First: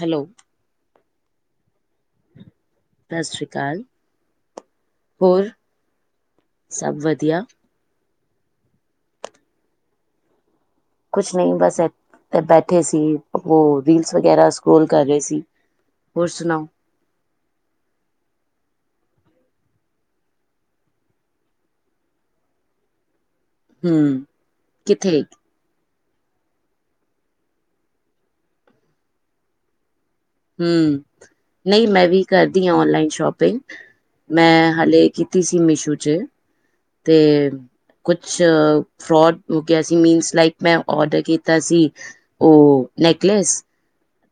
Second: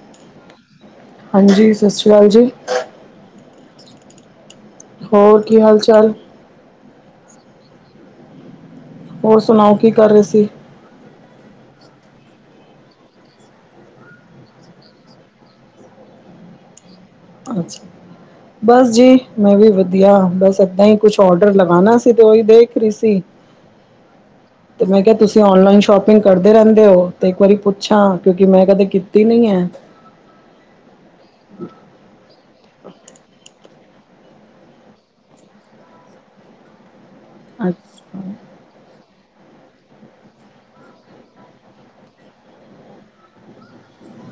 Hello, ਹਾਂਜੀ, ਸਤਿ ਸ੍ਰੀ ਅਕਾਲ ਜੀ। ਸਤਿ ਸ੍ਰੀ ਅਕਾਲ। ਹੋਰ ਕੀ ਹਾਲ ਚਾਲ? ਸਭ ਵਧੀਆ, ਹੋਰ ਸੁਣਾਓ ਕੀ ਕਰ ਰਹੇ ਸੀ? ਕੁਛ ਨਹੀਂ ਬਸ ਬੈਠੇ ਸੀ, ਉਹ ਰੀਲਸ ਵਗੈਰਾ ਸਕਰੋਲ ਕਰ ਰਹੇ ਸੀ। ਹੋਰ ਸੁਣਾਓ? ਅੱਛਾ, ਬਸ ਜੀ ਮੈਂ ਵੀ ਵਧੀਆ ਬਸ ਏਦਾਂ ਹੀ ਕੁਛ ਔਡਰ ਲਗਾਣਾ ਸੀ ਤੇ ਉਹੀ ਦੇਖ ਰਹੀ ਸੀ। ਹੂੰ, ਤੇ ਮੈਂ ਕਿਹਾ ਕਿੱਥੇ? ਤੁਸੀਂ ਔਨਲਾਈਨ ਸ਼ੋਪ ਕਰਦੇ ਰਹਿੰਦੇ ਹੋ ਤੇ ਇੱਕ ਵਾਰੀ ਪੁੱਛਾਂ ਕਿਉਂਕਿ ਮੈਂ ਕਦੇ ਕੀਤੀ ਨ ਹੈ ਹੂੰ, ਨਹੀਂ ਮੈਂ ਵੀ ਕਰਦੀ ਹਾਂ ਔਨਲਾਈਨ ਸ਼ੋਪਿੰਗ ਮੈਂ ਹਾਲੇ ਕੀਤੀ ਸੀ ਮਿਸ਼ੂ ਚ ਤੇ, ਅੱਛਾ ਜੀ ਕੁਛ, ਫਰੋਡ ਹੋ ਗਿਆ ਸੀ, ਮੀਨਸ ਲਾਈਕ ਮੈਂ ਔਡਰ ਕੀਤਾ ਸੀ ਉਹ ਨੈਕਲੈਸ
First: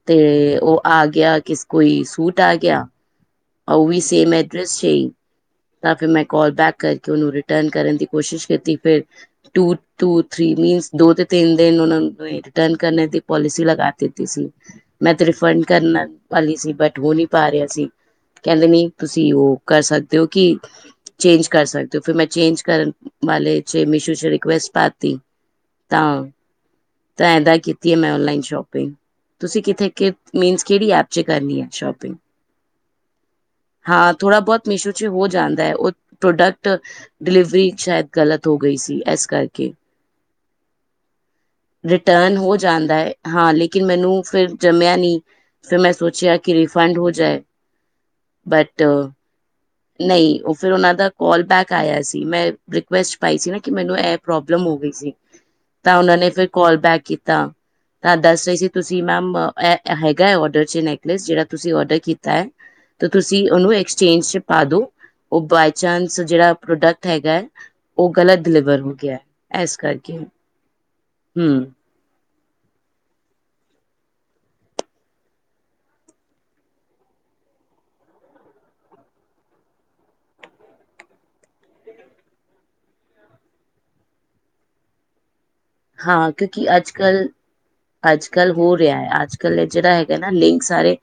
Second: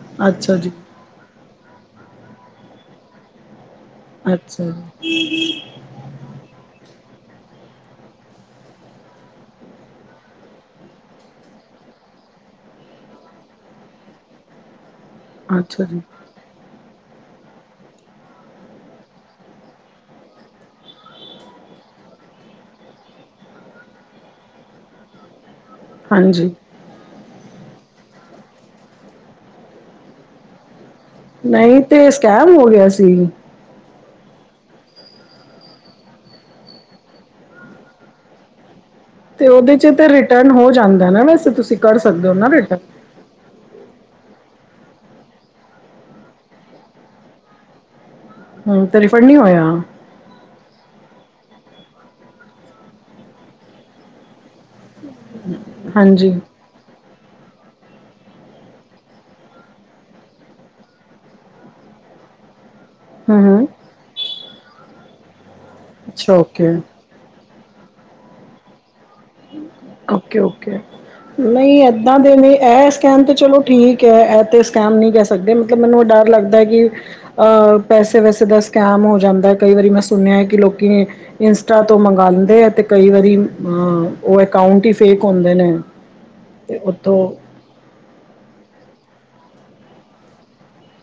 ਤੇ ਅੱਛਾ ਜੀ ਉਹ ਆ ਗਿਆ ਕਿਸ ਕੋਈ ਸੂਟ ਆ ਗਿਆ ਉਹ ਵੀ ਸੇਮ ਐਡਰੈੱਸ ਸੀ ਤਾਂ ਫਿਰ ਮੈਂ ਕਾਲ ਬੈਕ ਕਰਕੇ ਉਹਨੂੰ ਰਿਟਰਨ ਕਰਨ ਦੀ ਕੋਸ਼ਿਸ਼ ਕੀਤੀ ਫਿਰ ਟੂ ਟੂ ਥਰੀ ਮੀਨਸ ਦੋ ਤੇ ਤਿੰਨ ਦਿਨ ਉਹਨਾਂ ਨੇ ਰਿਟਰਨ ਕਰਨ ਦੀ ਪੋਲਿਸੀ ਲਗਾ ਦਿੱਤੀ ਸੀ ਮੈਂ ਤੇ ਰਿਫੰਡ ਅੱਛਾ ਕਰਨ ਜੀ ਵਾਲੀ ਸੀ ਬਟ ਉਹ ਨਹੀਂ ਪਾ ਰਿਹਾ ਸੀ ਕਹਿੰਦੇ ਨੀ ਤੁਸੀਂ ਉਹ ਕਰ ਸਕਦੇ ਹੋ ਕਿ ਚੇਂਜ ਕਰ ਸਕਦੇ ਹੋ, ਫਿਰ ਮੈਂ ਚੇਂਜ ਕਰਨ ਵਾਲੇ ਚ ਮੀਸ਼ੂ ਚ ਰਿਕੁਸਟ ਪਾਤੀ, ਤਾਂ ਹਾਂਜੀ ਤਾਂ ਇੱਦਾਂ ਹੀ ਕੀਤੀ ਹੈ, ਮੈਂ ਔਨਲਾਈਨ ਸ਼ੋਪਿੰਗ ਤੁਸੀਂ ਕਿੱਥੇ ਕਿ ਮੀਨਸ ਕਿਹੜੀ ਐਪ। 'ਚ ਕਰਨੀ ਹੈ ਨਹੀਂ ਸ਼ੋਪਿੰਗ ਤੇ ਸਕੈਮ ਹੋ ਗਿਆ ਸੀ। ਹਾਂ ਥੋੜ੍ਹਾ ਬਹੁਤ ਮੀਸ਼ੋ ਚ ਹੋ ਜਾਂਦਾ ਹੈ, ਉਹ ਪ੍ਰੋਡਕਟ ਡਿਲੀਵਰੀ ਸ਼ਾਇਦ ਗ਼ਲਤ ਹੋ ਗਈ ਸੀ, ਇਸ ਤੇ ਕਰਕੇ ਉਹਦੇ ਚ ਤੇ ਰਿਟਰਨ ਹੋ ਜਾਂਦਾ ਨਾ, ਵੈਸੇ ਤੁਸੀਂ ਕਰ ਸਕਦੇ ਹੋ ਰਿਟਰਨ ਨਾ ਰਿਟਰਨ ਜਾਂਦਾ ਹੈ ਹਾਂ ਲੇਕਿਨ ਮੈਨੂੰ ਫਿਰ ਜੰਮਿਆ ਨਹੀਂ, ਫਿਰ ਮੈਂ ਸੋਚਿਆ ਕਿ ਰੀਫੰਡ ਹੋ ਜਾਏ ਬਟ ਹਮ ਤੇ ਰਿਫੰਡ ਨਹੀਂ ਹੋਇਆ ਨਹੀਂ ਉਹ ਫਿਰ ਉਹਨਾਂ ਦਾ ਕੋਲ ਬੈਕ ਆਇਆ ਸੀ, ਮੈਂ ਰਿਕੁਐਸਟ ਪਾਈ ਸੀ ਨਾ ਕਿ ਮੈਨੂੰ ਇਹ ਪ੍ਰੋਬਲਮ ਹੋ ਗਈ ਸੀ। ਤਾਂ ਉਹਨਾ ਨੇ ਹਾਂਜੀ ਫਿਰ ਕਾਲ ਬੈਕ ਕੀਤਾ ਤਾਂ ਦੱਸ ਰਹੇ ਸੀ ਤੁਸੀਂ ਮੈਮ ਹੈਗਾ ਹੈ ਔਡਰ 'ਚ ਨੈਕਲੈਸ ਜਿਹੜਾ ਤੁਸੀਂ ਔਡਰ ਕੀਤਾ ਹੈ ਤਾਂ ਹਮ ਤੁਸੀਂ ਹਮ ਉਹਨੂੰ ਐਕਸਚੇਂਜ ਚ ਪਾ ਦਿੋ ਉਹ ਬਾਏ ਚਾਂਸ ਅੱਛਾ ਜਿਹੜਾ ਓਕੇ ਪ੍ਰੋਡਕਟ ਹੈਗਾ ਹੈ ਉਹ ਗਲਤ ਡਿਲੀਵਰ ਹੋ ਗਿਆ ਹੈ, ਇਸ ਕਰਕੇ ਓਕੇ ਓਕੇ ਹਮ ਨਹੀਂ ਏਦਾਂ ਦੇ ਨੇ ਐ ਸਕੈਮ ਤਾਂ ਚਲੋ ਠੀਕ ਹੈ ਇਹ ਤਾਂ ਸਕੈਮ ਨਹੀਂ ਕਹਿ ਸਕਦੇ ਮਤਲਬ ਮੈਨੂੰ ਇਹ ਡਰ ਲੱਗਦਾ ਹੈ ਕਿ ਅਹ ਪੈਸੇ ਵੈਸੇ ਦਾ ਸਕੈਮ ਹੋ ਜਾਂਦਾ ਕਈ ਵਾਰੀ ਮੈਂ ਸੁਣਿਆ ਹੈ ਕਿ ਲੋਕੀ ਇੰਸਟਾ ਤੋਂ ਮੰਗਵਾਉਂਦੇ ਹੈ ਤੇ ਕਈ ਵਾਰੀ ਅਹ ਉਹ ਅਕਾਊਂਟ ਹੀ ਫੇਕ ਹੁੰਦੇ ਨੇ ਹਾਂ ਕਿਉਂਕਿ ਤੇ ਅੱਜ ਉੱਥੋਂ ਕੱਲ੍ਹ ਅੱਜ ਕੱਲ੍ਹ ਹੋ ਰਿਹਾ ਹੈ ਅੱਜ ਕੱਲ ਜਿਹੜਾ ਹੈਗਾ ਨਾ ਲਿੰਕ ਸਾਰੇ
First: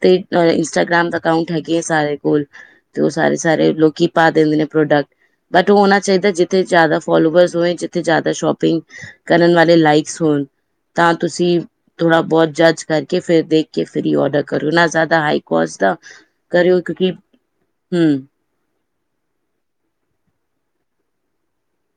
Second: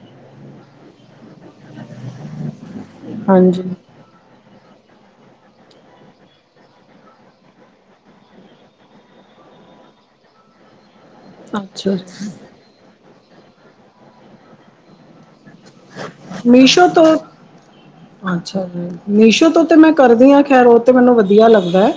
ਤੇ ਇੰਸਟਾਗ੍ਰਾਮ ਦਾ ਅਕਾਊਂਟ ਹੈਗੇ ਆ ਸਰੇ ਕੋਲ ਤੇ ਉਹ ਸਾਰੇ ਹਾਂਜੀ ਸਾਰੇ ਲੋਕੀ ਪਾ ਦਿੰਦੇ ਨੇ ਪ੍ਰੋਡਕਟ ਬਟ ਉਹ ਹੋਣਾ ਚਾਹੀਦਾ ਜਿੱਥੇ ਜ਼ਿਆਦਾ ਫੋਲੋਵਰਸ ਹੋਏ ਜਿੱਥੇ ਜ਼ਿਆਦਾ ਸ਼ੋਪਿੰਗ ਕਰਨ ਵਾਲੇ ਲਾਈਕਸ ਹੋਣ ਤਾਂ ਤੁਸੀਂ ਅੱਛਾ ਥੋੜਾ ਬਹੁਤ ਜੱਜ ਕਰਕੇ ਫਿਰ ਦੇਖ ਕੇ ਫਿਰ ਔਰਡਰ ਕਰੂ ਨਾ ਜ਼ਿਆਦਾ ਹਾਈ ਕੁਸ ਤਾਂ ਕਰਿਓ ਮੀਸ਼ੋ ਕਿਉਂਕਿ ਤੋਂ ਹਮ ਅੱਛਾ ਜੀ ਮੀਸ਼ੋ ਤੋਂ ਤਾਂ ਮੈਂ ਕਰਦੀ ਹਾਂ ਖੈਰ ਉਹ ਤਾਂ ਮੈਨੂੰ ਵਧੀਆ ਲੱਗਦਾ ਹੈ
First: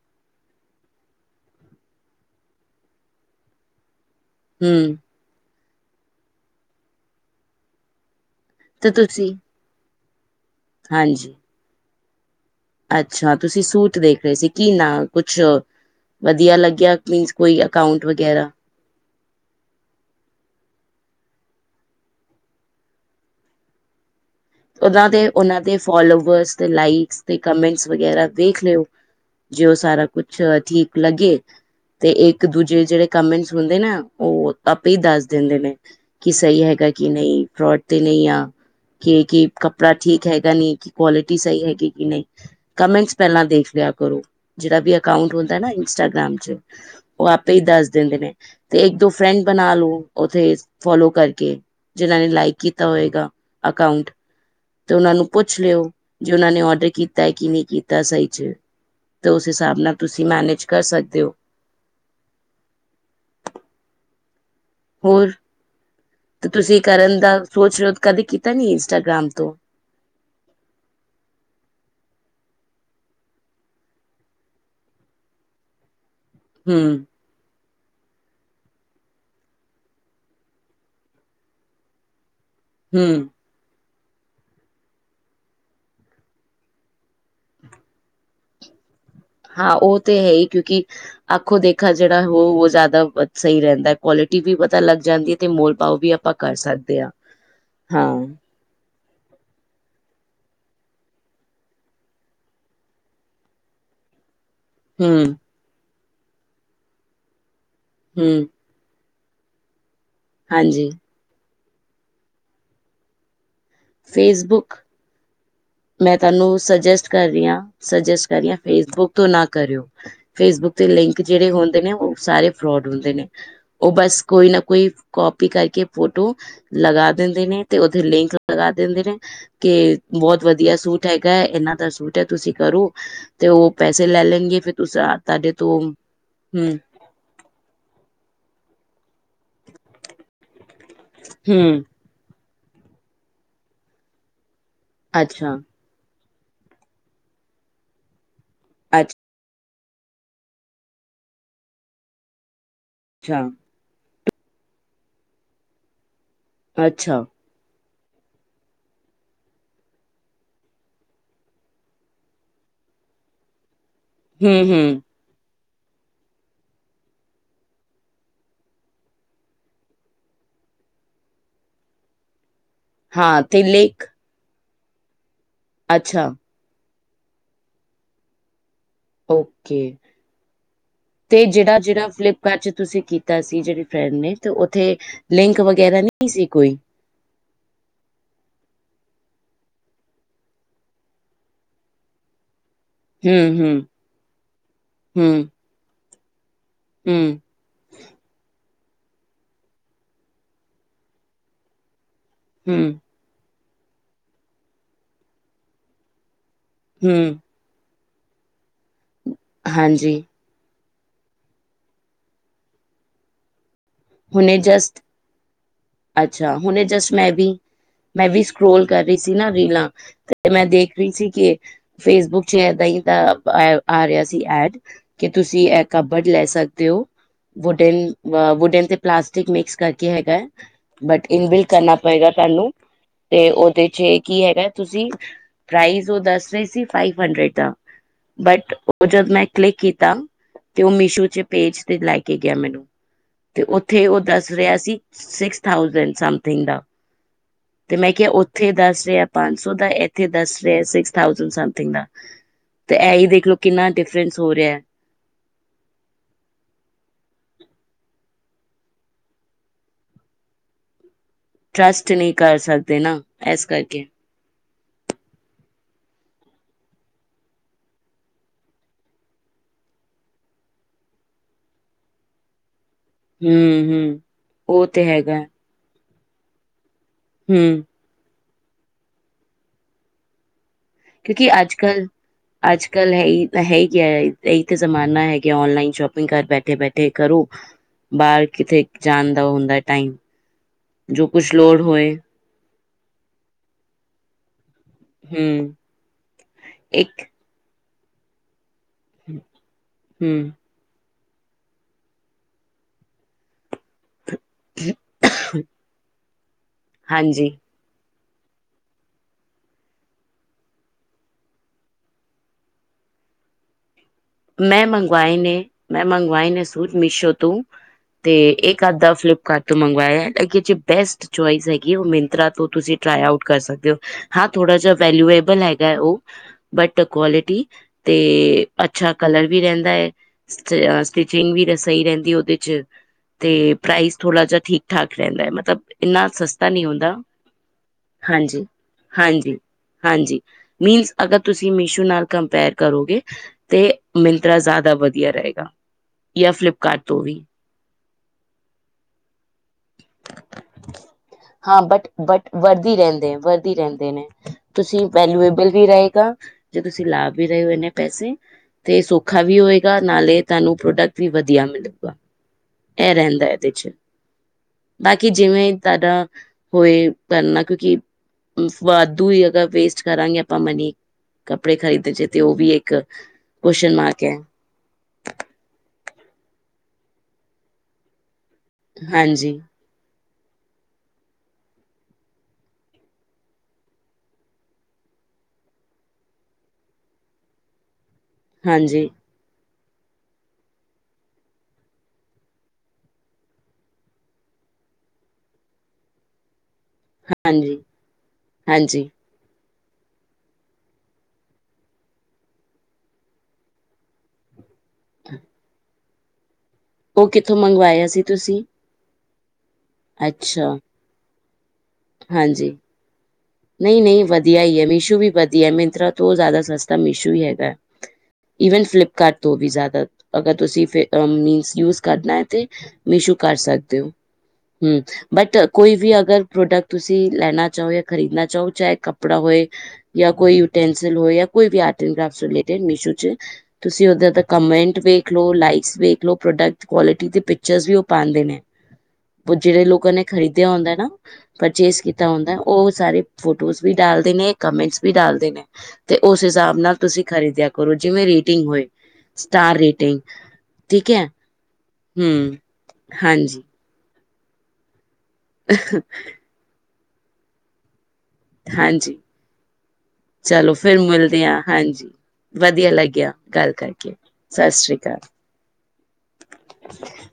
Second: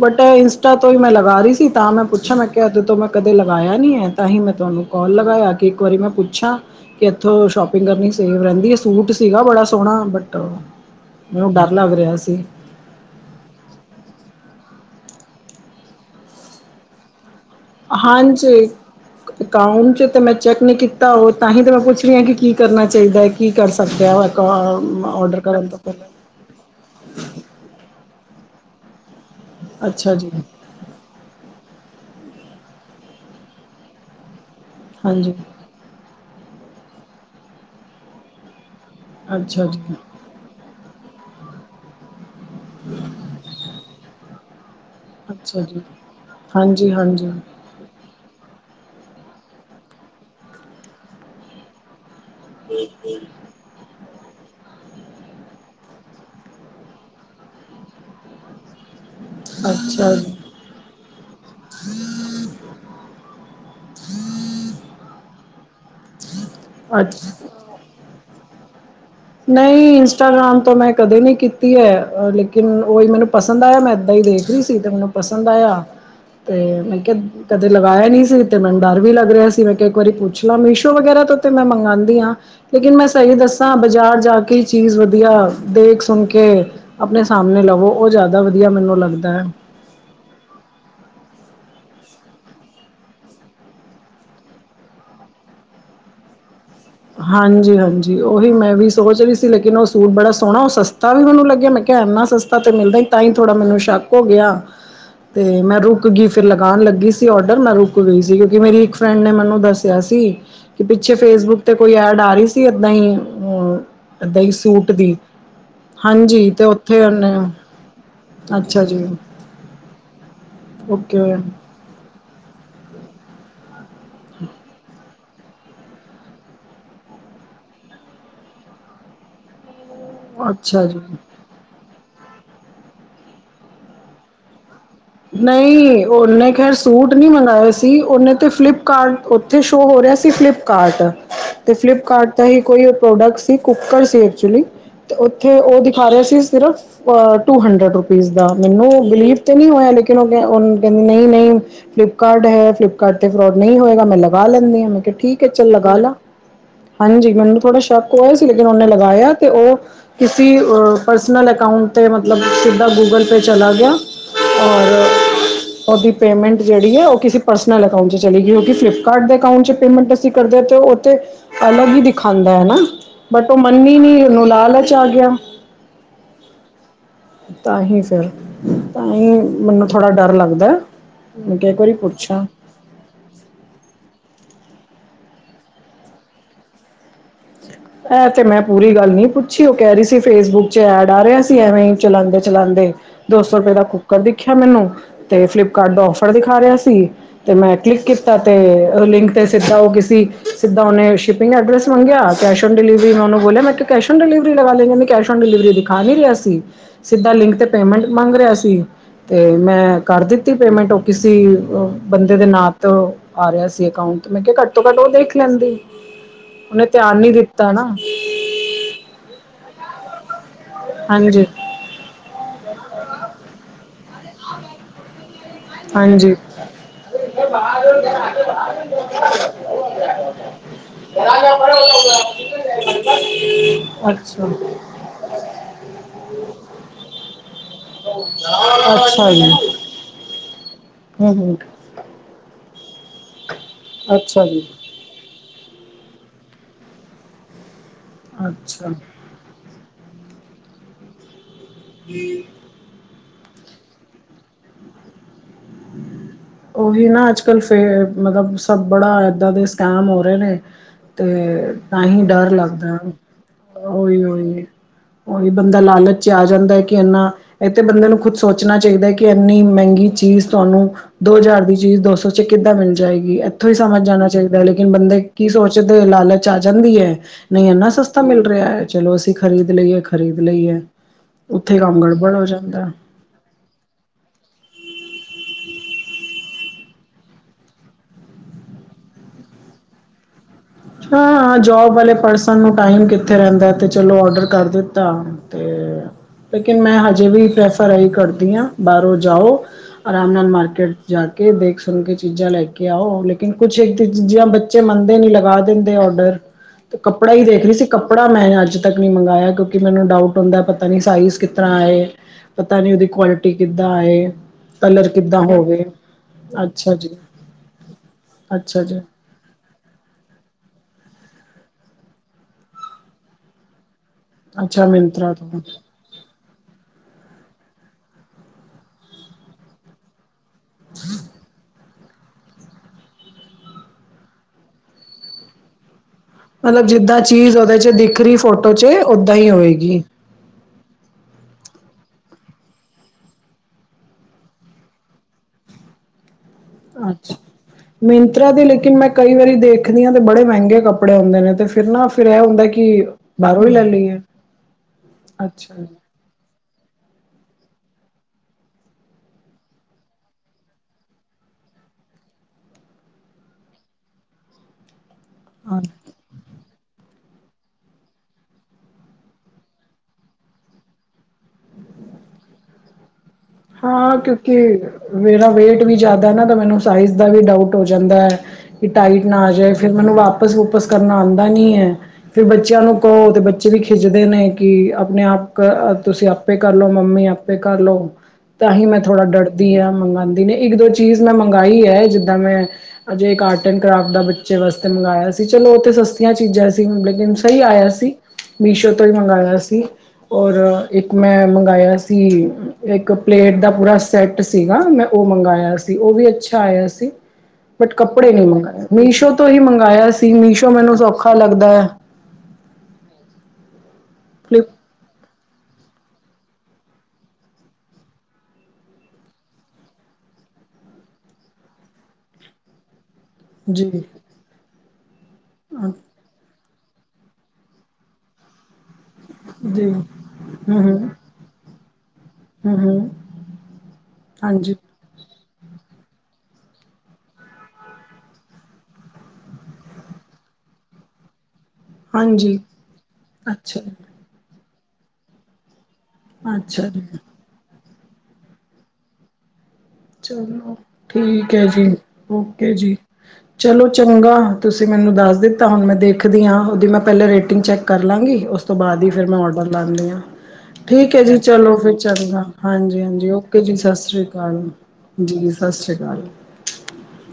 ਬਟ ਇੰਸਟਾ ਤੋਂ ਹੀ ਮੈਂ ਲਗਾ ਰਹੀ ਸੀ ਤਾਂ ਮੈਂ ਪੁੱਛਿਆ ਮੈਂ ਕਿਹਾ ਅਜੈ ਤੋਂ ਮੈਂ ਕਦੇ ਲਗਾਇਆ ਨਹੀਂ ਹੈ ਤਾਂ ਹੀ ਮੈਂ ਤੁਹਾਨੂੰ ਹਮ ਕੋਲ ਲਗਾਇਆ ਕਿ ਇੱਕ ਵਾਰੀ ਮੈਂ ਪੁੱਛਾਂ ਕਿ ਇੱਥੋਂ ਸ਼ੋਪਿੰਗ ਕਰਨੀ ਸੇਫ ਰਹਿੰਦੀ ਵਧੀਆ ਤੇ ਸੂਟ ਤੁਸੀਂ ਸੀਗਾ ਬੜਾ ਸੋਹਣਾ ਬਟ ਹਾਂਜੀ ਮੈਨੂੰ ਡਰ ਲੱਗ ਰਿਹਾ ਸੀ ਅੱਛਾ ਤੁਸੀਂ ਸੂਟ ਦੇਖ ਰਹੇ ਸੀ ਕੀ ਨਾ ਕੁਛ ਵਧੀਆ ਲੱਗਿਆ ਮੀਨ ਕੋਈ ਅਕਾਊਂਟ ਵਗੈਰਾ ਹਾਂਜੀ ਅਕਾਊਂਟ ਚ ਤੇ ਮੈਂ ਚੈੱਕ ਨਹੀਂੀ ਕੀਤਾ ਉਹ ਤਾਂ ਹੀ ਤਾਂ ਮੈਂ ਪੁੱਛ ਰਹੀ ਹਾਂ ਕਿ ਕੀ ਕਰਨਾ ਚਾਹੀਦਾ ਹੈ ਕੀ ਕਰ ਸਕਦਾ ਵ ਉਹਦਾ ਦੇ ਉਹਨਾਂ ਦੇ ਫੋਲੋਵਰਸ ਲਾਈਕਸ ਤੇ ਕਮੈਂਟਸ ਵਗੈਰਾ ਵੇਖ ਲਿਓ ਜੇ ਉਹ ਸਾਰਾ ਅੱਛਾ ਜੀ ਕੁਛ ਠੀਕ ਲੱਗੇ ਤੇ ਇੱਕ ਦੂਜੇ ਜਿਹੜੇ ਕਮਟਸ ਹੁੰਦੇ ਨਾ ਉਹ ਆਪੇ ਹੀ ਦੱਸ ਹਾਂਜੀ ਦਿੰਦੇ ਨੇ ਕੀ ਸਹੀ ਹੈਗਾ ਕਿ ਨਹੀਂ ਫਰੋਡ ਤੇ ਨਹੀਂ ਆ ਕਿ ਕਿ ਅੱਛਾ ਕੱਪੜਾ ਜੀ ਠੀਕ ਹੈਗਾ ਨਹੀਂ ਕਿ ਕੁਆਲਿਟੀ ਸਹੀ ਹੈਗੀ ਕਿ ਨਹੀਂ ਕਮੈਂਟਸ ਪਹਿਲਾਂ ਦੇਖ ਲਿਆ ਕਰੋ ਜਿਹੜਾ ਵੀ ਅਕਾਊਂਟ ਹੁੰਦਾ ਅੱਛਾ ਨਾ ਜੀ, ਇੰਸਟਾਗ੍ਰਾਮ ਚ ਉਹ ਹਾਂਜੀ-ਹਾਂਜੀ, ਆਪੇ ਹੀ ਦੱਸ ਦਿੰਦੇ ਨੇ। ਤੇ ਇੱਕ ਦੋ ਫਰੈਂਡ ਬਣਾ ਲੋ ਉੱਥੇ ਫੋਲੋ ਕਰਕੇ ਜਿਨਾਂ ਨੇ ਲਾਈਕ ਕੀਤਾ ਹੋਏਗਾ ਅਕਾਊਂਟ। ਤੇ ਉਹਨਾਂ ਨੂੰ ਪੁੱਛ ਲਿਓ ਜੇ ਉਹਨਾਂ ਨੇ ਔਡਰ ਕੀਤਾ ਹੈ ਕਿ ਨਹੀਂ ਕੀਤਾ ਸਹੀ ਚ। ਅਤੇ ਉਸ ਹਿਸਾਬ ਨਾਲ ਤੁਸੀਂ ਮੈਨੇਜ ਕਰ ਸਕਦੇ ਹੋ। ਹਮ। ਹੋਰ ਤੇ ਤੁਸੀਂ ਅੱਛ ਕਰਨ ਦਾ ਸੋਚ ਸਰੋਧ ਕਦੇ ਕੀਤਾ ਨੀ ਇੰਸਟਾਗ੍ਰਾਮ ਤੋਂ। ਨਹੀਂ ਇੰਸਟਾਗ੍ਰਾਮ ਤੋਂ ਮੈਂ ਕਦੇ ਨਹੀਂ ਕੀਤੀ ਹੈ ਲੇਕਿਨ ਉਹੀ ਮੈਨੂੰ ਪਸੰਦ ਆਇਆ ਮੈਂ ਏਦਾਂ ਹੀ ਦੇਖ ਰਹੀ ਸੀ ਤੇ ਮੈਨੂੰ- ਪਸੰਦ ਆਇਆ ਅਤੇ ਮੈਂ ਹੂੰ ਕਿਹਾ ਕਦੇ ਲਗਾਇਆ ਨੀ ਸੀ ਤੇ ਮੈੂੰ ਡਰ ਵੀ ਲੱਗ ਰਿਹਾ ਸੀ ਮੈਂ ਕਿਹਾ ਇੱਕ ਵਾਰੀ ਪੁੱਛ ਲਾਂ ਮੀਸ਼ੋ ਵਗੈਰਾ ਤੋਂ ਤੇ ਮੈਂ ਮੰਗਵਾਉਂਦੀ ਹਾਂ ਲੇਕਿਨ ਮੈਂ ਹੂੰ ਸਹੀ ਦੱਸ ਤਾਂ ਬਾਜ਼ਾਰ ਜਾ ਕੇ ਹੀ ਚੀਜ਼ ਵਧੀਆ ਦੇਖ ਸੁਣ ਕੇ ਆਪਣੇ ਸਾਹਮਣੇ ਲਵੋ ਉਹ ਜ਼ਿਆਦਾ ਵਧੀਆ ਮੈਨੂੰ ਲੱਗਦਾ ਹੈ ਹਾਂ ਉਹ ਤੇ ਹੈ ਹੀ ਕਿਉਂਕਿ ਆਖੋ ਦੇਖਾ ਜਿਹੜਾ ਉਹ ਉਹ ਜ਼ਿਆਦਾ ਸਹੀ ਰਹਿੰਦਾ ਹੈ ਕੁਆਲਿਟੀ ਵੀ ਪਤਾ ਲੱਗ ਜਾਂਦੀ ਹੈ ਤੇ ਮੋਲ ਪਾਓ ਵੀ ਆਪਾਂ ਕਰ ਸਕਦੇ ਹਾਂ ਹਾਂਜੀ ਹਾਂ ਹਾਂਜੀ ਉਹੀ ਮੈਂ ਵੀ ਸੋਚ ਰ ਸੀ ਲੇਕਿਨ ਉਹ ਸੂਟ ਬੜਾ ਸੋਹਣਾ ਉਹ ਸਸਤਾ ਵੀ ਮੈਨੂੰ ਲੱਗਿਆ ਮੈਂ ਕਿਹਾ ਇੰਨਾ ਸਸਤਾ ਤਾਂ ਮਿਲਦਾ ਹੀ ਤਾਂ ਹੀ ਥੋੜ੍ਹਾ ਮੈਨੂੰ ਸ਼ੱਕ ਹੋ ਗਿਆ। ਹਮ। ਤੇ ਮੈਂ ਰੁਕ ਗਈ ਫਿਰ ਲਗਾਉਣ ਲੱਗੀ ਸੀ ਆਰਡਰ ਮੈਂ ਰੁਕ ਗਈ ਸੀ ਹੂੰ ਕਿਉਂਕਿ ਮੇਰੀ ਇੱਕ ਫਰੈਂਡ ਨੇ ਮੈਨੂੰ ਦੱਸਿਆ ਸੀ। ਕਿ ਹਾਂਜੀ ਪਿੱਛੇ ਫੇਸਬੁੱਕ ਤੇ ਕੋਈ ਐਡ ਆ ਰਹੀ ਸੀ ਏਦਾਂ ਹੀ ਅ ਏਦਾਂ ਹੀ ਫੇਸਬੁੱਕ ਸੂਟ ਦੀ। ਮੈਂ ਹਾਂਜੀ ਤੁਹਾਨੂੰ ਤੇ ਉੱਥੇ ਸਜੈਸਟ ਕਰ ਉਹਨੇ ਰਹੀ ਹਾਂ ਸਜੈਸਟ ਕਰ ਹ ਅੱਛਾ ਜੀ ਫੇਸਬੁੱਕ ਤੋਂ ਨਾ ਕਰਿਓ। ਫੇਸਬੁੱਕ ਦੇ ਲਿੰਕ ਓਕੇ ਜਿਹੜੇ ਹੁੰਦੇ ਨੇ ਉਹ ਸਾਰੇ ਫਰੋਡ ਹੁੰਦੇ ਨੇ ਉਹ ਬਸ ਕੋਈ ਨਾ ਕੋਈ ਕਾਪੀ ਕਰਕੇ ਫੋਟੋ ਲਗਾ ਦਿੰਦੇ ਨੇ ਤੇ ਉਹ ਦੇ ਲਿੰਕ ਲਗਾ ਦਿੰਦੇ ਨੇ ਕੇ ਬ ਵਧੀਆ ਅੱਛਾ ਸੂਟ ਜੀ ਹੈਗਾ ਹੈ ਇਨਾ ਦਾ ਸੂਟ ਹੈ ਤੁਸੀਂ ਕਰੋ ਤੇ ਉਹ ਪੈਸੇ ਲੈ ਲੈਂਗੇ ਫਿਰ ਤੁਸੀਂ ਤੁਹਾਡੇ ਤੋਂ ਨਹੀਂ ਉਹਨੇ ਖੈਰ ਹਮ ਸੂਟ ਨਹੀਂ ਮੰਗਵਾਏ ਸੀ ਸੀ ਉਹਨੇ ਤੇ ਫਲਿੱਪਕਾਰਟ ਉੱਥੇ ਸ਼ੋਅ ਹੋ ਰਿਹਾ ਸੀ ਫਲਿੱਪਕਾਰਟ ਅਤੇ ਹਮ ਫਲਿੱਪਕਾਰਟ ਤਾਂ ਹੀ ਕੋਈ ਪ੍ਰੋਡਕਟ ਸੀ ਕੁੱਕਰ ਸੀ ਐਕਚੁਲੀ ਤੇ ਅੱਛਾ ਉੱਥੇ ਉਹ ਦਿਖਾ ਰਿਹਾ ਸੀ ਸਿਰਫ ਟੂ ਹੰਡਰਡ ਰੁਪੀਜ਼ ਦਾ ਮੈਨੂੰ ਬਿਲੀਵ ਤੇ ਨਹੀਂ ਹੋਇਆ ਕਹਿੰਦੀ ਨਹੀਂ ਨਹੀਂ ਫਲਿੱਪਕਾਰਟ ਹੈ ਫਲਿਪਕਾਰਟ ਤੇ ਅੱਛਾ ਫਰੋਡ ਨਹੀਂ ਹੋਏਗਾ ਮੈਨ ਲੱ ਲਗਾ ਲੈਂਦੇ ਆਾਂ ਮੈਂ ਕਿਹਾ ਠੀਕ ਹੈ ਚੱਲ ਲਗਾ ਲਾ ਅੱਛਾ ਹਾਂਜੀ ਮੈਨੂੰ ਥੋੜਾ ਸ਼ੱਕ ਕੋਈ ਸੀ ਲੇਕਿਨ ਉਹਨੇ ਲਗਾਇਆ ਤੇ ਉਹ ਕਿਸੇ ਪਰਸਨਲ ਅਕਾਊਂਟ 'ਤੇ ਮਤਲਬ ਸਿੱਧਾ ਗੂਗਲ ਪੇਅ ਚਲਾ ਗਿਆ। ਹਮ ਹਮ। ਔਰ ਉਹਦੀ ਪੇਮੈਂਟ ਜਿਹੜੀ ਹੈ ਉਹ ਕਿਸੇ ਪਰਸਨਲ ਅਕਾਊਂਟ 'ਚ ਚਲੀ ਗਈ ਕਿ ਕਿ ਫਲਿੱਪਕਾਰਟ ਦੇ ਅਕਾਊਂਟ 'ਚ ਪੇਮੈਂਟ ਅਸੀਂ ਕਰਦੇਾਂ ਅਤੇ ਉਹੱਥੇ ਅਲੱਗ ਹੀ ਦਿਖਾਉਂਦਾ ਹੈ ਨਾ ਹਾਂ ਬਟ ਉਹ ਤੇ ਮੰਨੀ ਲੇਖ ਨਹੀਂ ਉਹਨੂੰ ਲਾਲਚ ਆ ਗਿਆ। ਅੱਛਾ। ਤਾਂਹੀ ਫਿਰ ਤਾਂਹੀ ਮੈਨੂੰ ਓਕੇ ਥੋੜ੍ਹਾ ਡਰ ਲੱਗਦਾ ਮੈਂ ਕਿਹਾ ਇੱਕ ਵਾਰੀ ਪੁੱਛਾਂ ਜੈ ਤੁਸੀਂ ਕੀਤਾ ਸੀ ਜਿਹੜ ਫਰਡ ਨੇ ਤੇ ਉੱਥੇ ਲਿੰਕ ਵਗੈਰਾ ਨਹੀਂ ਸੀ ਕੋਈ? ਇਹ ਤੇ ਮੈਂ ਪੂਰੀ ਗੱਲ ਨਹੀਂ ਪੁੱਛੀ ਉਹ ਕਹਿ ਰਹੀ ਸੀ ਫੇਸਬੁੱਕ ਚ ਐਡ ਆ ਰਿਹਾ ਸੀ ਐਵੇਂ ਚਲਾਉਂਦੇ ਚਲਾਉਂਦੇ। ਦੋ ਹਮ ਸੌ ਰੁਪਏ ਹਮ ਦਾ ਕੁੱਕਰ ਦਿਖਿਆ ਮੈਨੂੰ ਤੇ ਹਮ ਫਲਿੱਪਕਾਰਟ ਦਾ ਫਰ ਦਿਖਾ ਰਿਹਾ ਸੀ। ਹਮ ਤੇ ਮੈਂ ਕਲਿੱਕ ਕੀਤਾ। ਤੇ ਲਿੰਕ ਤੇ ਸਿੱਧਾ ਉਹ ਕਿਸ ਸਿੱਧਾ ਉਹਨੇ ਸ਼ਿਪਿੰਗ ਐਡਰੈਸ ਮੰਗਿਆ। ਕੈਸ਼ ਆਨ ਹਮ ਡਿਲੀਵਰੀ ਮੈਂ ਉਹਨੂੰ ਬੋਲਿਆ ਮੈਂ ਕਿਹਾ ਕੈਸ਼ ਆਨ ਡਿਲੀਵਰੀ ਲਗਾ ਲੈਂਦੇ ਮੈ ਕੈਸ਼ ਔਨ ਡਿਲੀਵਰੀ ਦਿਖਾ ਨਹੀਂ ਰਿਹਾ ਸੀ। ਸਿੱਧਾ ਹਮ ਲਿੰਕ ਤੇ ਪੇਮੈਂਟ ਮੰਗ ਰਿਹਾ ਸੀ ਤੇ ਮੈਂ ਹਾਂਜੀ ਕਰ ਦਿੱਤਾ। ਪੇਮੈਂਟ ਉਹ ਕਿਸੇ ਬੰਦੇ ਦੇ ਨਾਂ ਤੋਂ ਆ ਰਿਹਾ ਸੀ ਅਕਾਊਂਟ ਤੇ ਮੈਂ ਹੁਣੇ ਕਿਹਾ ਘੱਟ ਤੋਂ ਘੱਟ ਜਸਟ ਉਹ ਦੇਖ ਲੈਂਦੀ ਅੱਛਾ ਹੁਣੇ ਉਹਨੇ ਜਸਟ ਧਿਆਨ ਮੈਂ ਨਹੀਂ ਵੀ ਦਿੱਤਾ ਨਾ ਮੈਂ ਵੀ ਸਕਰੋਲ ਕਰ ਰਹੀ ਸੀ ਨਾ ਰੀਲਾਂ ਤੇ ਮੈਂ ਦੇਖ ਰਹੀ ਸੀ ਹਾਂਜੀ ਕੀ ਫੇਸਬੁੱਕ ਚ ਏਦਾਂ ਹੀ ਆ ਰਿਹਾ ਸੀ ਐਡ ਕਿ ਤੁਸੀਂ ਇਹ ਕਬਰਡ ਹਾਂਜੀ ਲੈ ਸਕਦੇ ਹੋ ਵੁਡਨ ਵੁਡਨ ਤੇ ਪਲਾਸਟਿਕ ਮਿਕਸ ਕਰਕੇ ਹੈਗਾ ਹੈ ਬਟ ਇਨਵਿਲ ਕਰਨਾ ਪਏਗਾ ਤੁਹਾਨੂੰ ਤੇ ਉਹਦੇ ਚ ਕੀ ਅੱਛਾ ਹੈਗਾ ਤੁਸੀਂ ਪ੍ਰਾਈਜ਼ ਉਹ ਦੱਸ ਰਹੇ ਸੀ ਫਾਈਵ ਹੰਡਰਡ ਬੱਟ ਉਹ ਜੱਦ ਅੱਛਾ ਜੀ ਮੈਂ ਕਲਿਕ ਕੀਤਾ? ਤੇ ਉਹ ਮੀਸ਼ੋ ਹੂੰ ਚ ਹੂੰ ਪੇਜ ਤੇ ਲੈ ਕੇ ਗਿਆ ਮੈਨੂੰ! ਤੇ ਉੱਥੇ ਉਹ ਅੱਛਾ ਦੱਸ ਜੀ ਰਿਹਾ? ਅਸੀਂ ਸੀਕਸ ਥਾਉਸੈਂਡ ਸਮਥਿੰਗ ਦਾ ਤੇ ਮੈਂ ਕਿਹਾ ਉੱਥੇ ਅੱਛਾ ਦੱਸ ਰਿਹਾ ਪੰਜ ਸੌ ਦਾ ਇੱਥੇ ਦੱਸ ਰਿਹਾ ਸਿਕਸ ਥਾਉਸੈਂਡ ਸਮਥਿੰਗ ਦਾ ਤੇ ਇਹੀ ਦੇਖਲੋ ਕਿੰਨਾ ਡਿਫਰੈਂਸ ਹੋ ਰਿਹਾ। ਹਮ। ਉਹੀ ਨਾ ਅੱਜ ਕੱਲ ਫੇ ਮਤਲਬ ਸਭ ਬੜਾ ਇੱਦਾਂ ਦੇ ਸਕੈਮ ਹੋ ਰਹੇ ਨੇ। ਤੇ ਤਾਂ ਟਰਸਟ ਹੀ ਨਹੀਂ ਡਰ ਕਰ ਲੱਗਦਾ ਸਕਦੇ ਨਾ ਇਸ ਕਰਕੇ ਈ ਹੋਈ। ਉਹੀ ਬੰਦਾ ਲਾਲਚ ਚ ਆ ਜਾਂਦਾ ਹੈ ਕਿ ਇੰਨਾ ਇੱਥੇ ਬੰਦੇ ਨੂੰ ਖੁਦ ਸੋਚਣਾ ਚਾਹੀਦਾ ਹੈ ਕਿ ਇੰਨੀ ਮਹਿੰਗੀ ਚੀਜ਼ ਤੁਹਾਨੂੰ! ਦੋ ਹਜ਼ਾਰ ਦੀ ਚੀਜ਼, ਦੋ ਸੌ ਚੱ ਕਿੱਦਾਂ ਮਿਲ ਜਾਏਗੀ। ਕਿ ਹੂੰ ਇੱਥੋਂ ਹੀ ਸੱਮਝ ਹੂੰ ਜਾਣਾ ਚਾਹੀਦਾ। ਉਹ ਲੇਕਿਨ ਤੇ ਬੰਦੇ ਹੈਗਾ ਕੀ ਸੋਚਦੇ ਲਾਲਚ ਆ ਜਾਂਦੀ ਹੈ। ਨਹੀਂ ਹੂੰ ਇਨ੍ਹਾਂ ਸਸਤਾ? ਤਾ ਮਿਲ ਰਿਹਾ ਹੈ, ਚਲੋ ਅਸੀਂ ਖਰੀਦ ਲਈਏ- ਖਰੀਦ ਲਈਏ? ਕਿਉਂਕਿ ਅੱਜ ਉੱਥੇ ਕੰਮ ਕੱਲ੍ਹ, ਗੜਬੜ ਹੋ ਅੱਜ ਜਾਂਦਾ ਕੱਲ ਹੈ ਹੀ? ਹੈਇ ਕਿਆ ਤੇ ਇਕ ਜ਼ਮਾਨਾ ਹੈ, ਕਿ ਔਨਲਾਈਨ ਸ਼ੋਪਿੰਗ ਘਰ ਬੈਠੇ ਬੈਠੇ ਕਰੋ। ਬਾਹਰ, ਕਿਥੇ ਜਾਣ ਦਾ ਹੁੰਦਾ ਟਾਈਂਮ? ਅੱਛਾ ਹਾਂ ਜੋਬ ਵਾਲੇ ਪਰਸਨ ਨੂੰ ਟਾਇਮ ਕਿਥੇ ਰਹਿੰਦਾ, ਤੇ ਚਲੋ ਆਡਰ ਕਰ ਦੋ। ਤਾਂ! ਹੂੰ ਤੇ, ਲੇਕਿਨ ਮੈਂ ਇੱਕ ਹਜੇ ਵੀ ਪਰੇਫਰ ਇਹੀ ਕਰਦੀ ਹਾਂ? ਬਾਹਰੋਂ ਜਾਓ, ਆਰਾਮ ਨਾਲ ਹੂੰ ਮਾਰਕੀਟ ਜਾ ਕੇ, ਦੇਖ ਸੁਣ ਕੇ ਚੀਜ਼ਾਂ ਲੈ ਕੇ ਆਓ। ਲੇ ਕਿ ਕੁੱਛ ਇੱਕ ਦੋ ਚਿਜਾ, ਬੱਚੇ ਮੰਗਦੇ ਨੇ, ਲਗਾ ਦਿੰਦੇ ਔਡਰ, ਤੇ ਕੱਪੜਾ ਹੀ ਹਾਂਜੀ ਦੇਖ ਰਹੀ ਸੀ? ਕੱਪੜਾ ਮੈਂ ਅੱਜ ਤੱਕ ਨਹੀਂ ਮੰਗਾਇਆ, ਕਿਉਂਕਿ ਮੈਨੂੰ ਡਾਊਟ ਹੁੰਦਾ! ਪਤਾ ਨੀ ਸਾਈਜ਼ ਕਿਸ ਤਰ੍ਹਾਂ ਆਏ! ਪਤਾ ਨਹੀਂ ਉਹਦੀ ਕੁਆਲਿਟੀ ਕਿੱਦਾਂ ਆਏ? ਮੈਂ ਕਲਰ ਮੰਗਵਾਏ ਕਿੱਦਾਂ ਨੇ, ਹੋਵੇ ਮੈਂ ਮੰਗਵਾਏ ਨੇ, ਅੱਛਾ ਸੂਟ ਜੀ ਮੀਸ਼ੋ ਤੋਂ? ਤੇ ਅੱਛਾ ਇਕ ਜੀ ਅਦਾੱ ਫਲਿੱਪਕਾਰਟ? ਤੋ ਮੰਗਵਾਇਆ। ਏਕਿ ਜੇ ਬੈਸਟ ਚੁਆਇਸ ਹੈਗੀ ਹੈ। ਉਹ ਮਿੰਤਰਾ ਤੋਂ ਤੁਸੀਂ ਟਰਾਈ ਆਉਟ ਕਰ ਸਕਦੇ ਹੋ? ਹਾਂ ਥੋੜ੍ਹਾ ਅੱਛਾ ਜਿਹਾ ਮਿੰਤਰਾ ਤੋਂ ਵੈਲੂਏਬਲ ਹੈਗਾ ਉਹ! ਬੱਟ ਕੁਆਲਿਟੀ ਤੇ? ਅੱਛਾ ਕਲਰ ਵੀ ਰਹਿੰਦਾ ਹੈ। ਸਟਿਚਿੰਗ ਵੀ? ਸਹੀ ਰਹਿੰਦੀ ਉਹਦੇ ਚ। ਤੇ ਪ੍ਰਾਈਜ਼ ਥੋੜਾ ਜਿਹਾ ਠੀਕ-ਠਾੱਕ ਰਹਿੰਦਾ ਹੈ। ਮੱਤਲਬ ਇੰਨਾ ਸਸਤਾ। ਮੱਤਲਬ ਜਿੱਦਾਂ ਚੀਜ਼ ਉਹਦੇ ਚ ਦਿਖ ਰਹੀ, ਹਾਂਜੀ ਫੋਟੋ ਚੱ, ਉਦਾਂ ਹੀ ਹਾਂਜੀ ਹੋਵੇਗੀ? ਹਾਂਜੀ! ਮੀਨਸ! ਅਗਰ ਤੁਸੀਂ ਮੀਸ਼ੂ ਨਾਲ ਕੰਪੇਅਰ ਕਰੋਗੇ? ਤੇ ਮਿੰਤਰਾ ਜ਼ਿਆਦਾ ਵਧੀਆ ਰਹੇਗਾ, ਜਾਂ ਫਲਿਪ ਅੱਛਾ! ਮਿੰਤਰਾ ਦੀ ਲੇਕਿਨ ਮੈਂ ਕਈ ਵਾਰੀ ਦੇਖਦੀ ਹਾਂ! ਤੇ ਬੜੇ ਮਹਿੰਗੇ? ਕੱਪੜੇ ਹੁੰਦੇ ਨੇ ਤੇ ਹਾਂ ਫਿਰ ਨਾ ਫਿਰ ਇਹ ਬੱਟ-ਬੱਟ ਹੁੰਦਾ ਵਧ ਹੀ ਕਿ ਰਹਿੰਦੇ, ਬਾਹਰੋਂ ਵਧ ਹੀ ਲੈ ਰਹਿੰਦੇ ਲਈਏ ਨੇ, ਤੁਸੀਂ ਵੈਲੂਏਬਲ ਅੱਛਾ ਵੀ ਜੀ ਰਹੇ! ਤਾਂ। ਜੇ ਤੁਸੀਂ ਲਾ ਵੀ ਰਹੇ ਹੋ ਇਨ ਨੇ ਪੈਸੇ? ਤੇ ਸੌਖਾ ਵੀ ਹੋਏਗਾ, ਨਾਲੇ ਤੁਹਾਨੂੰ ਪ੍ਰੋਡੇਕਟ ਵੀ ਵਧੀਆ ਮਿਲੇਗਾ। ਇਹ ਰਹਿੰਦਾ ਇਹਦੇ ਚ! ਤਾਕੀ ਜਿਵੇਂ ਹਾਂ ਤੁਹਾਡਾ ਹੋਏ ਕਰਨਾ ਕਿਉਂਕਿ? ਫਾਲਤੂ ਹੀ ਜ਼ਿਆਦਾ, ਵੇਸਟ ਕਰਾਂਗੇ ਆਪਾਂ ਮਨੀ। ਕੱਪੜੇ ਖਰੀਦਣ ਚ! ਤੇ ਉਹ ਵੀ ਇੱਕ। ਕੁਸ਼ਚਨ ਹਾਂ ਮਾਰਕ ਹੈ ਕਿਉਂਕਿ? ਮੇਰਾ ਵੇਟ ਵੀ ਜ਼ਿਆਦਾ ਨਾ, ਤਾਂ ਮੈਨੂੰ ਸਾਈਜ਼ ਦਾ ਵੀ ਡਾਊਟ ਹੋ ਜਾਂਦਾ ਹੈ, ਕਿ ਟਾਈਟ ਨਾ ਆ ਹਾਂਜੀ ਜਾਵੇ? ਫਿਰ ਮੈਨੂੰ ਵਾਪਿਸ ਵੁਪਿਸ ਕਰਨਾ ਆਉਂਦਾ ਨਹੀਂ ਹੈ? ਫਿਰ ਬੱਚਿਆਂ ਨੂੰ ਕਹੋ, ਤੇ ਬੱਚੇ ਵੀ ਖਿੱਚਦੇ ਨੇ, ਕਿ ਆਪਣੇ ਆਪ ਕ ਤੁਸੀਂ ਆਪੇ ਕਰ ਲਓ ਮੰਮੀ? ਆਪ ਕਰ ਲਓ ਤਾਂ ਹੀ ਮੈਂ ਹਾਂਜੀ ਥੋੜਾ ਡਰ? ਦੀਆ ਮੰਗਾਦੀ ਨਹੀਂ, ਇੱਕ ਦੋ ਚੀਜ਼, ਮੈਂ ਮੰਗਾਈ ਹੈ, ਜਿੱਦਾਂ ਮੈਂ! ਅਜੇ ਇੱਕ ਆਰਟ ਐਂਡ ਕਰਾਫਟ ਦਾ ਬੱਚੇ ਵਾਸਤੇ ਮੰਗਇਆ ਸੀ। ਚਲੋ ਔਤੇ ਸਸਤੀਆਂ ਚੀਜ਼ਾਂ ਸੀ? ਲੇਕਿਨ ਸਹੀ ਹਾਂਜੀ ਆਇਆ ਸੀ ਮੀਸ਼ੋ ਤੋਂ ਹਾਂਜੀ ਹੀ ਮੰਗਵਾਇਆ ਸੀ? ਔਰ, ਇੱਕ ਮੈਂ ਮੰਗਵਾਇਆ ਸੀ! ਇੱਕ ਪਲੇਟ ਦਾ ਪੂਰਾ? ਸੈੱਟ ਸੀਗਾ! ਮੈਂ ਉਹ ਮੰਗਵਾਇਆ ਸੀ! ਉਹ ਵੀ ਅੱਛਾ ਆਇਆ ਸੀ? ਉਹ ਕਿੱਥੋਂ ਬਟ ਮੰਗਵਾਇਆ ਸੀ ਕੱਪੜੇ ਨਹੀਂ ਤੁਸੀਂ ਮੰਗਾਏ? ਮੀਸ਼ੋ ਤੋਂ ਹੀ ਮੰਗਵਾਆ ਸੀ ਮੀਸ਼ੋ ਅੱਛਾ ਮੈਨੂੰ ਸੌਖਾ ਲੱਗਦਾ ਹੈ। ਹਾਂਜੀ ਨਹੀਂ-ਨਹੀਂ ਵਧੀਆ ਫਲਿਪ ਹੀ ਹੈ। ਮੀਸ਼ੂ ਵੀ ਵਧੀਆ ਮਿੰਤਰਾ? ਤੋਂ ਜ਼ਿਆਦਾ ਸਸਤਾ ਮੀਸ਼ੋ ਹੀ ਹੈਗਾ। ਈਵਨ ਫਲਿੱਪਕਾਰਟ ਤੋਂ ਵੀ ਜ਼ਿਆਦਾ? ਅਗਰ ਤੁਸੀਂ ਫਿਰ ਮੀਨਸ ਯੂਜ ਕਰਨਾ ਹੈ ਤੇ ਮੀਸ਼ੂ? ਕਰ ਜੀ ਸਕਦੇ ਹੋ? ਹੂ ਬਟ ਕੋਈ ਵੀ ਅਗਰ ਪ੍ਰੋਡਕਟ? ਤੁਸੀਂ ਲੈਣਾ ਚਾਹੋ, ਜਾਂ ਖਰੀਦਣਾ ਚਾਹੋ ਚਾਹੇ ਕੱਪੜਾ ਹੋਏ, ਜੀ ਹੂੰ ਜਾਂ ਕੋਈ ਹੂੰ ਯੂਟੈਂਸਿਲ ਹੋਏ, ਕੋਈ ਵੀ ਆਰਟ ਐਂਡ ਕਰਾਫਟ, ਹੂੰ ਰਿਲੇਟਡ ਹੂੰ ਮੀਸ਼ੂ ਚੱ? ਤੁਸੀਂ ਉਹਦੇ ਦਾ ਹਾਂਜੀ ਕਮੈਂਟ ਵੀੇ। [unintelligible] ਲਾਈਕਸ ਵੇਖ ਲੋ ਪ੍ਰੋਡਕਟ ਕੁਆਲਿਟੀ ਦੇ ਪਿਕਚਰਸ ਵੀ ਉਹ ਪਾਂਦੇ ਨੇ। ਔ ਜੇੜੇ ਲੋਕਾਂ ਨੇ ਓਹ ਖਰੀਦਿਆ ਹੁੰਦਾ ਨਾ ਪਰਚੇਸ ਕੀਤਾ ਹੁੰਦਾ ਹਾਂਜੀ ਉਹ ਸਾਰੇ ਅੱਛਾ ਫੋਟੋਸ ਜੀ ਵੀ ਡਾਲਦੇ ਨੇ ਕਮੇੰਟ੍ਸ ਵੀ ਡਾਲਦੇ ਨੇ। ਤੇ ਉਸ ਹਿਸਾਬ ਅੱਛਾ ਨਾਲ ਜੀ। ਤੁਸੀਂ ਖਰੀਦਿਆ ਕਰੋ ਜਿਵੇਂ ਰੇਟਿੰਗ ਹੋਏ ਸਟਾਰ ਰੇਟਿੰਗ ਤੇ। ਚਲੋ ਠੀਕ ਹੈ ਜੀ ਹਮ ਓਕੇ ਜੀ ਹਾਂਜੀ ਚਲੋ ਚੰਗਾ। ਤੁਸੀਂ ਮੈਨੂੰ ਦੱਸ ਦਿੱਤਾ ਹੁਣ ਮੈਂ ਦੇਖਦੀ ਆਂ ਉਹਦੀ ਮੈਂ ਪਹਿਲੇ ਰੇਟਿੰਗ ਚੈੱਕ ਕਰ ਲਾਂਗੀ, ਉਸ ਤੋਂ ਬਾਅਦ ਹੀ ਹਾਂਜੀ ਫਿਰ ਮੈਂ ਔਡਰ ਲਾਨੀ ਆਂ। ਚਲੋ ਫਿਰ ਠੀਕ ਹੈ ਜੀ ਮਿਲਦੇ ਹਾਂ ਚਲੋ ਫਿਰ ਹਾਂਜੀ ਚੰਗਾ ਵਧੀਆ ਹਾਂਜੀ ਹਾਂਜੀ ਲੱਗਿਆ ਓਕੇ ਗੱਲ ਜੀ ਸਤਿ ਕਰਕੇ ਸ੍ਰੀ ਅਕਾਲ। ਸਤਿ ਸ੍ਰੀ ਅਕਾਲ ਜੀ ਸਤਿ ਸ਼੍ਰੀ ਅਕਾਲ। [inaudible]